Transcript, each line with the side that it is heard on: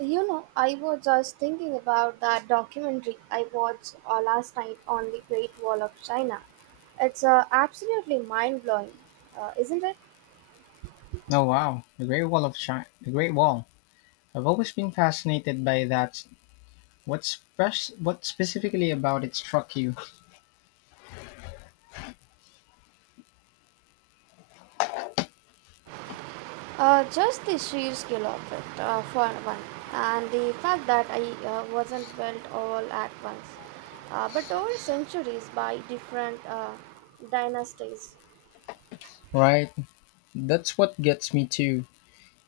right: You know, I was just thinking about that documentary I watched last night on the Great Wall of China. It's absolutely mind blowing, isn't it?
left: Oh wow, the Great Wall of China, the Great Wall. I've always been fascinated by that. What specifically about it struck you?
right: Just the sheer scale of it, for one, and the fact that I wasn't built all at once, but over centuries by different dynasties.
left: Right, that's what gets me too.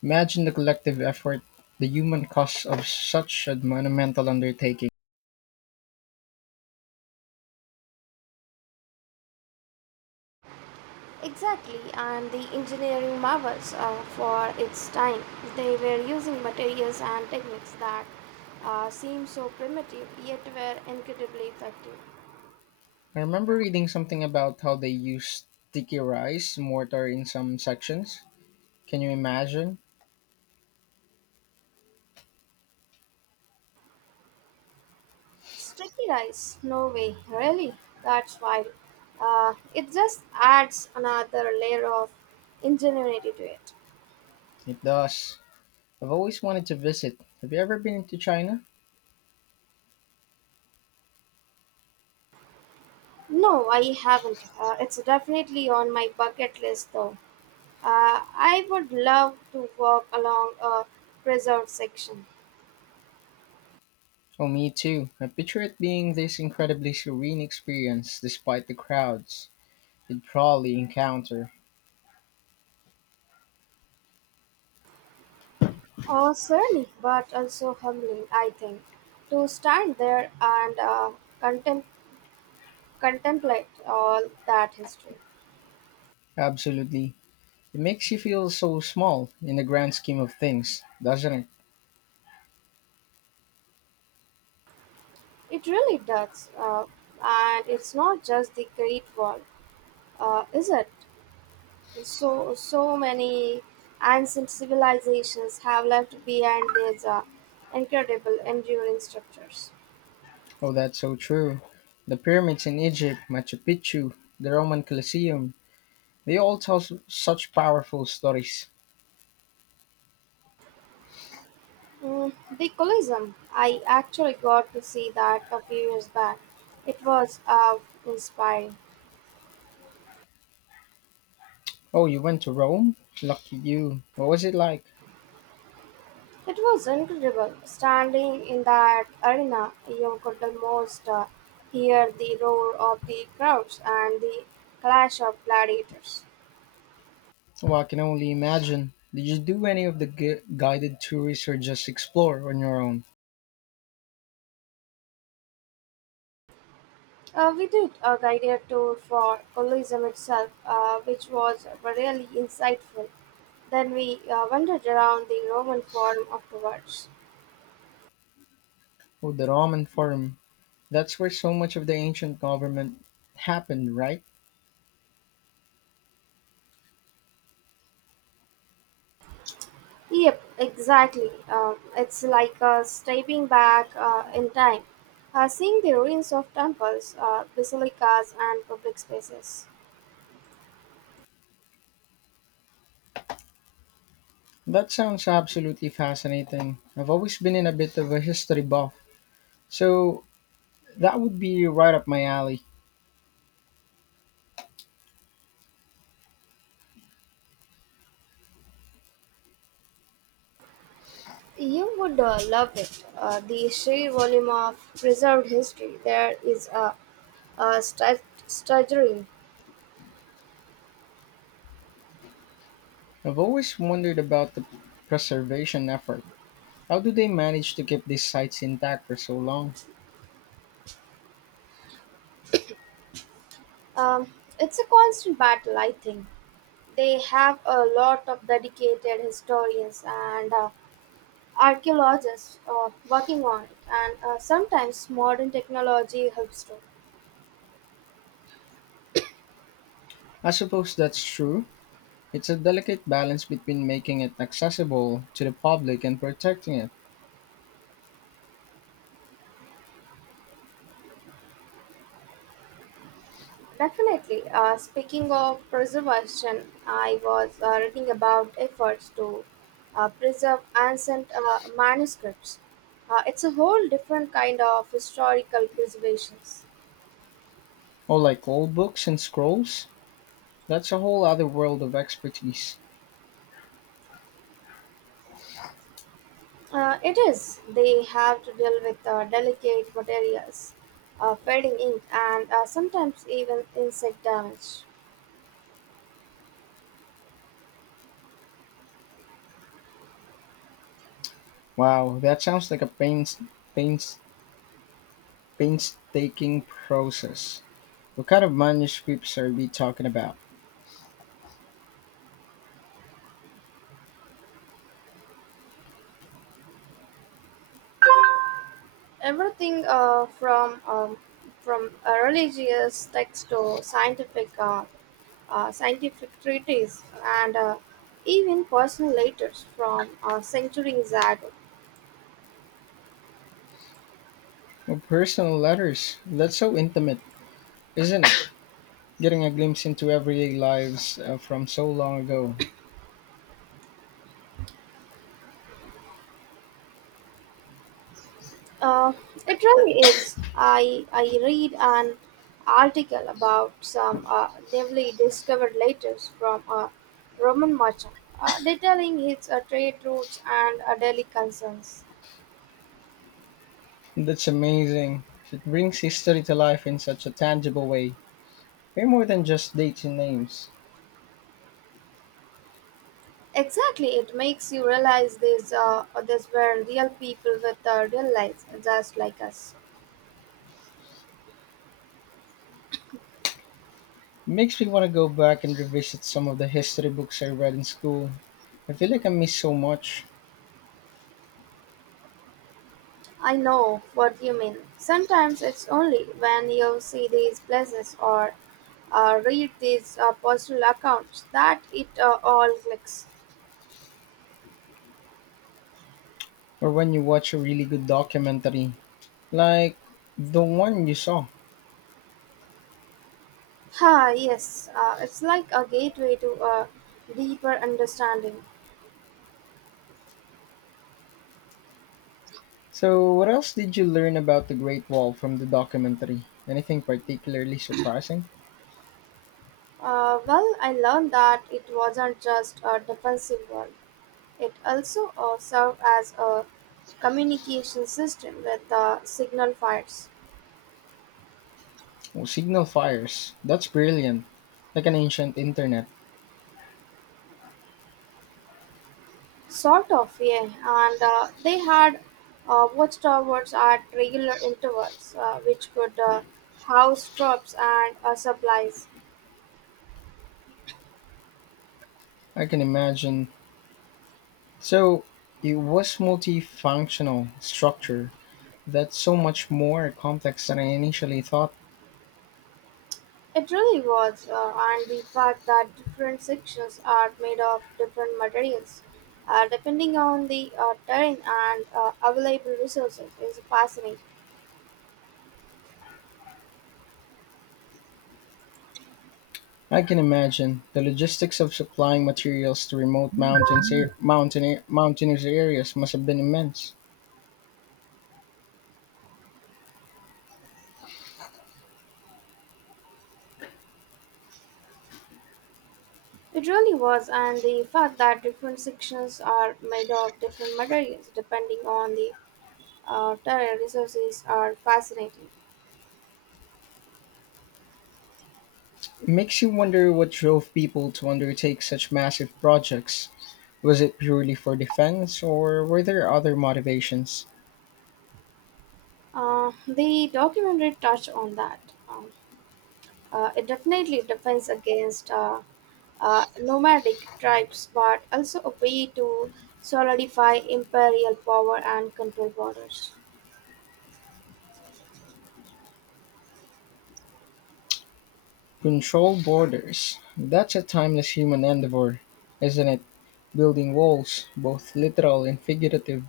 left: Imagine the collective effort, the human cost of such a monumental undertaking.
right: Exactly, and the engineering marvels for its time. They were using materials and techniques that seemed so primitive yet were incredibly effective.
left: I remember reading something about how they use sticky rice mortar in some sections. Can you imagine?
right: Sticky rice? No way, really? That's wild. It just adds another layer of ingenuity to it.
left: It does. I've always wanted to visit. Have you ever been to China?
right: No, I haven't. It's definitely on my bucket list though. I would love to walk along a preserved section.
left: Oh, me too. I picture it being this incredibly serene experience despite the crowds you'd probably encounter.
right: Surely, but also humbling, I think, to stand there and contem- contemplate all that history.
left: Absolutely. It makes you feel so small in the grand scheme of things, doesn't it?
right: It really does. And it's not just the Great Wall, is it? So many ancient civilizations have left behind these incredible, enduring structures.
left: Oh, that's so true. The pyramids in Egypt, Machu Picchu, the Roman Colosseum, they all such powerful stories.
right: Mm, the Colosseum, I actually got to see that a few years back. It was inspiring.
left: Oh, you went to Rome? Lucky you. What was it like?
right: It was incredible. Standing in that arena, you could almost hear the roar of the crowds and the clash of gladiators.
left: Oh, I can only imagine. Did you do any of the guided tours or just explore on your own?
right: We did a guided tour for Colosseum itself, which was really insightful. Then we wandered around the Roman Forum afterwards.
left: Oh, the Roman Forum. That's where so much of the ancient government happened, right?
right: Yep, exactly. It's like stepping back in time, seeing the ruins of temples, basilicas, and public spaces.
left: That sounds absolutely fascinating. I've always been in a bit of a history buff, so that would be right up my alley.
right: You would love it. The sheer volume of preserved history there is a stra- staggering.
left: I've always wondered about the preservation effort. How do they manage to keep these sites intact for so long?
right: It's a constant battle, I think. They have a lot of dedicated historians and archaeologists working on it, and sometimes modern technology helps too.
left: I suppose that's true. It's a delicate balance between making it accessible to the public and protecting it.
right: Definitely. Speaking of preservation, I was reading about efforts to preserve ancient manuscripts. It's a whole different kind of historical preservations.
left: Oh, like old books and scrolls? That's a whole other world of expertise.
right: It is. They have to deal with delicate materials, fading ink, and sometimes even insect damage.
left: Wow, that sounds like a pains, painstaking process. What kind of manuscripts are we talking about?
right: Everything from religious texts to scientific scientific treaties and even personal letters from centuries ago.
left: Oh, personal letters. That's so intimate, isn't it? Getting a glimpse into everyday lives from so long ago.
right: Uh, it really is. I read an article about some newly discovered letters from a Roman merchant detailing his trade routes and daily concerns.
left: That's amazing. It brings history to life in such a tangible way. Way more than just dates and names.
right: Exactly, it makes you realize these were real people with real lives, just like us.
left: It makes me want to go back and revisit some of the history books I read in school. I feel like I miss so much.
right: I know what you mean. Sometimes it's only when you see these places or read these personal accounts that it all clicks.
left: Or when you watch a really good documentary like the one you saw.
right: Ah, yes, it's like a gateway to a deeper understanding.
left: So, what else did you learn about the Great Wall from the documentary? Anything particularly surprising?
right: Well, I learned that it wasn't just a defensive wall, it also served as a communication system with signal fires.
left: Oh, signal fires. That's brilliant. Like an ancient internet.
right: Sort of, yeah. And they had watchtowers at regular intervals, which could house troops and supplies.
left: I can imagine. So, it was multifunctional structure. That's so much more complex than I initially thought.
right: It really was, and the fact that different sections are made of different materials, depending on the terrain and available resources, is fascinating.
left: I can imagine the logistics of supplying materials to remote mountains, air, mountain, air- mountainous areas must have been immense.
right: It really was, and the fact that different sections are made of different materials, depending on the terrain resources, are fascinating.
left: It makes you wonder what drove people to undertake such massive projects. Was it purely for defense, or were there other motivations?
right: The documentary touched on that. Um, it definitely defends against nomadic tribes, but also a way to solidify imperial power and control borders.
left: Control borders. That's a timeless human endeavor, isn't it? Building walls, both literal and figurative.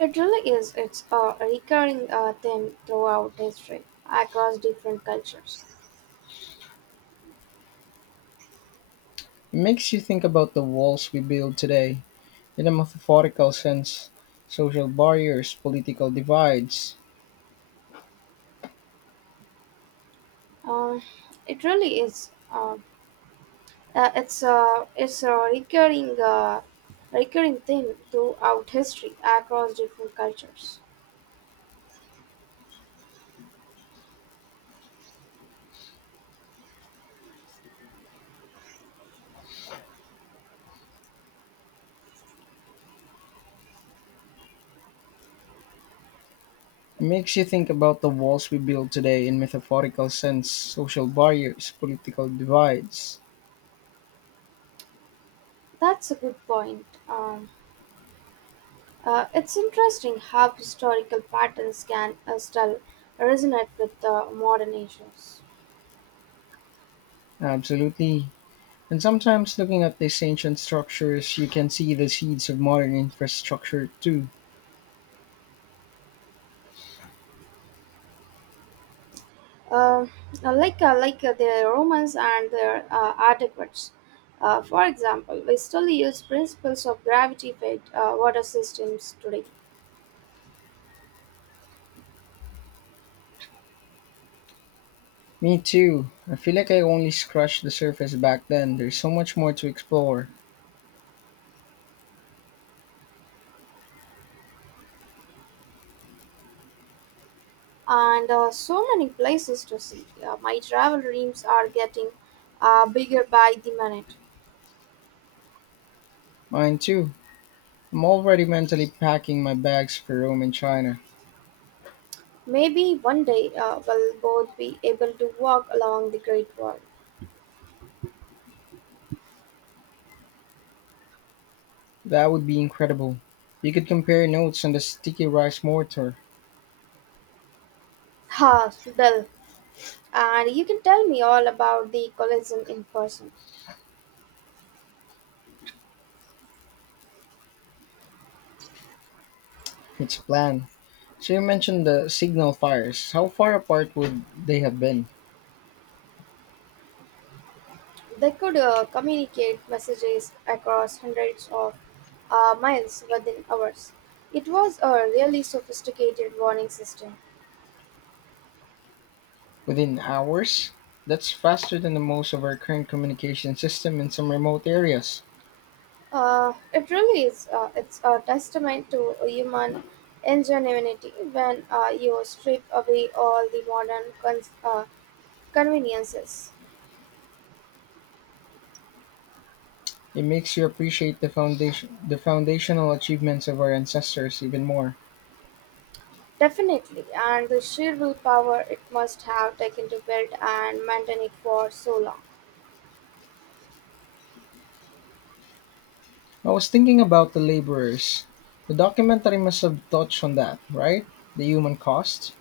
right: It really is. It's a recurring theme throughout history, across different cultures.
left: It makes you think about the walls we build today, in a metaphorical sense. Social barriers, political divides.
right: Um, it really is. It's a recurring recurring theme throughout history, across different cultures.
left: It makes you think about the walls we build today in metaphorical sense, social barriers, political divides.
right: That's a good point. It's interesting how historical patterns can still resonate with modern issues.
left: Absolutely. And sometimes looking at these ancient structures, you can see the seeds of modern infrastructure too.
right: Uh, like the Romans and their adequates. For example, we still use principles of gravity fed water systems today.
left: Me too. I feel like I only scratched the surface back then. There's so much more to explore.
right: And so many places to see. My travel dreams are getting bigger by the minute.
left: Mine too. I'm already mentally packing my bags for Rome and China.
right: Maybe one day we'll both be able to walk along the Great Wall.
left: That would be incredible. We could compare notes on the sticky rice mortar.
right: Ha, Dal. And you can tell me all about the collision in person.
left: It's a plan. So you mentioned the signal fires. How far apart would they have been?
right: They could communicate messages across hundreds of miles within hours. It was a really sophisticated warning system.
left: Within hours? That's faster than the most of our current communication system in some remote areas.
right: It really is. It's a testament to human ingenuity when you strip away all the modern conveniences.
left: It makes you appreciate the foundational achievements of our ancestors even more.
right: Definitely, and the sheer willpower it must have taken to build and maintain it for so long.
left: I was thinking about the laborers. The documentary must have touched on that, right? The human cost.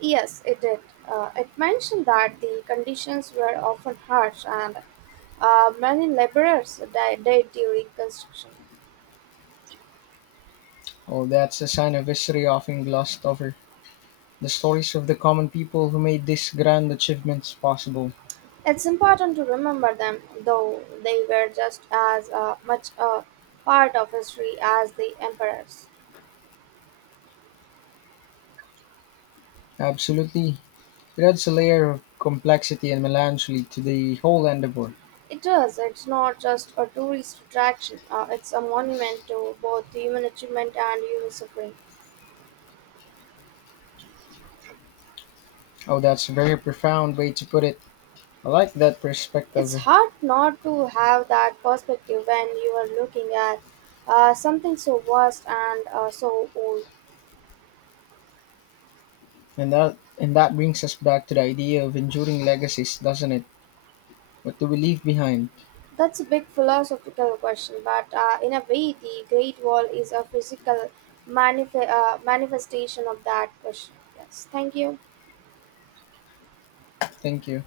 right: Yes, it did. It mentioned that the conditions were often harsh and many laborers died during construction.
left: Oh, that's a sign of history often glossed over. The stories of the common people who made these grand achievements possible.
right: It's important to remember them, though they were just as much a part of history as the emperors.
left: Absolutely. It adds a layer of complexity and melancholy to the whole endeavor.
right: It is. It's not just a tourist attraction. It's a monument to both human achievement and human suffering.
left: Oh, that's a very profound way to put it. I like that
right: It's
left: perspective.
right: hard not to have that perspective when you are looking at something so vast and so old.
left: And that brings us back to the idea of enduring legacies, doesn't it? What do we leave behind?
right: That's a big philosophical question, but in a way, the Great Wall is a physical manifestation of that question. Yes, thank you.
left: Thank you.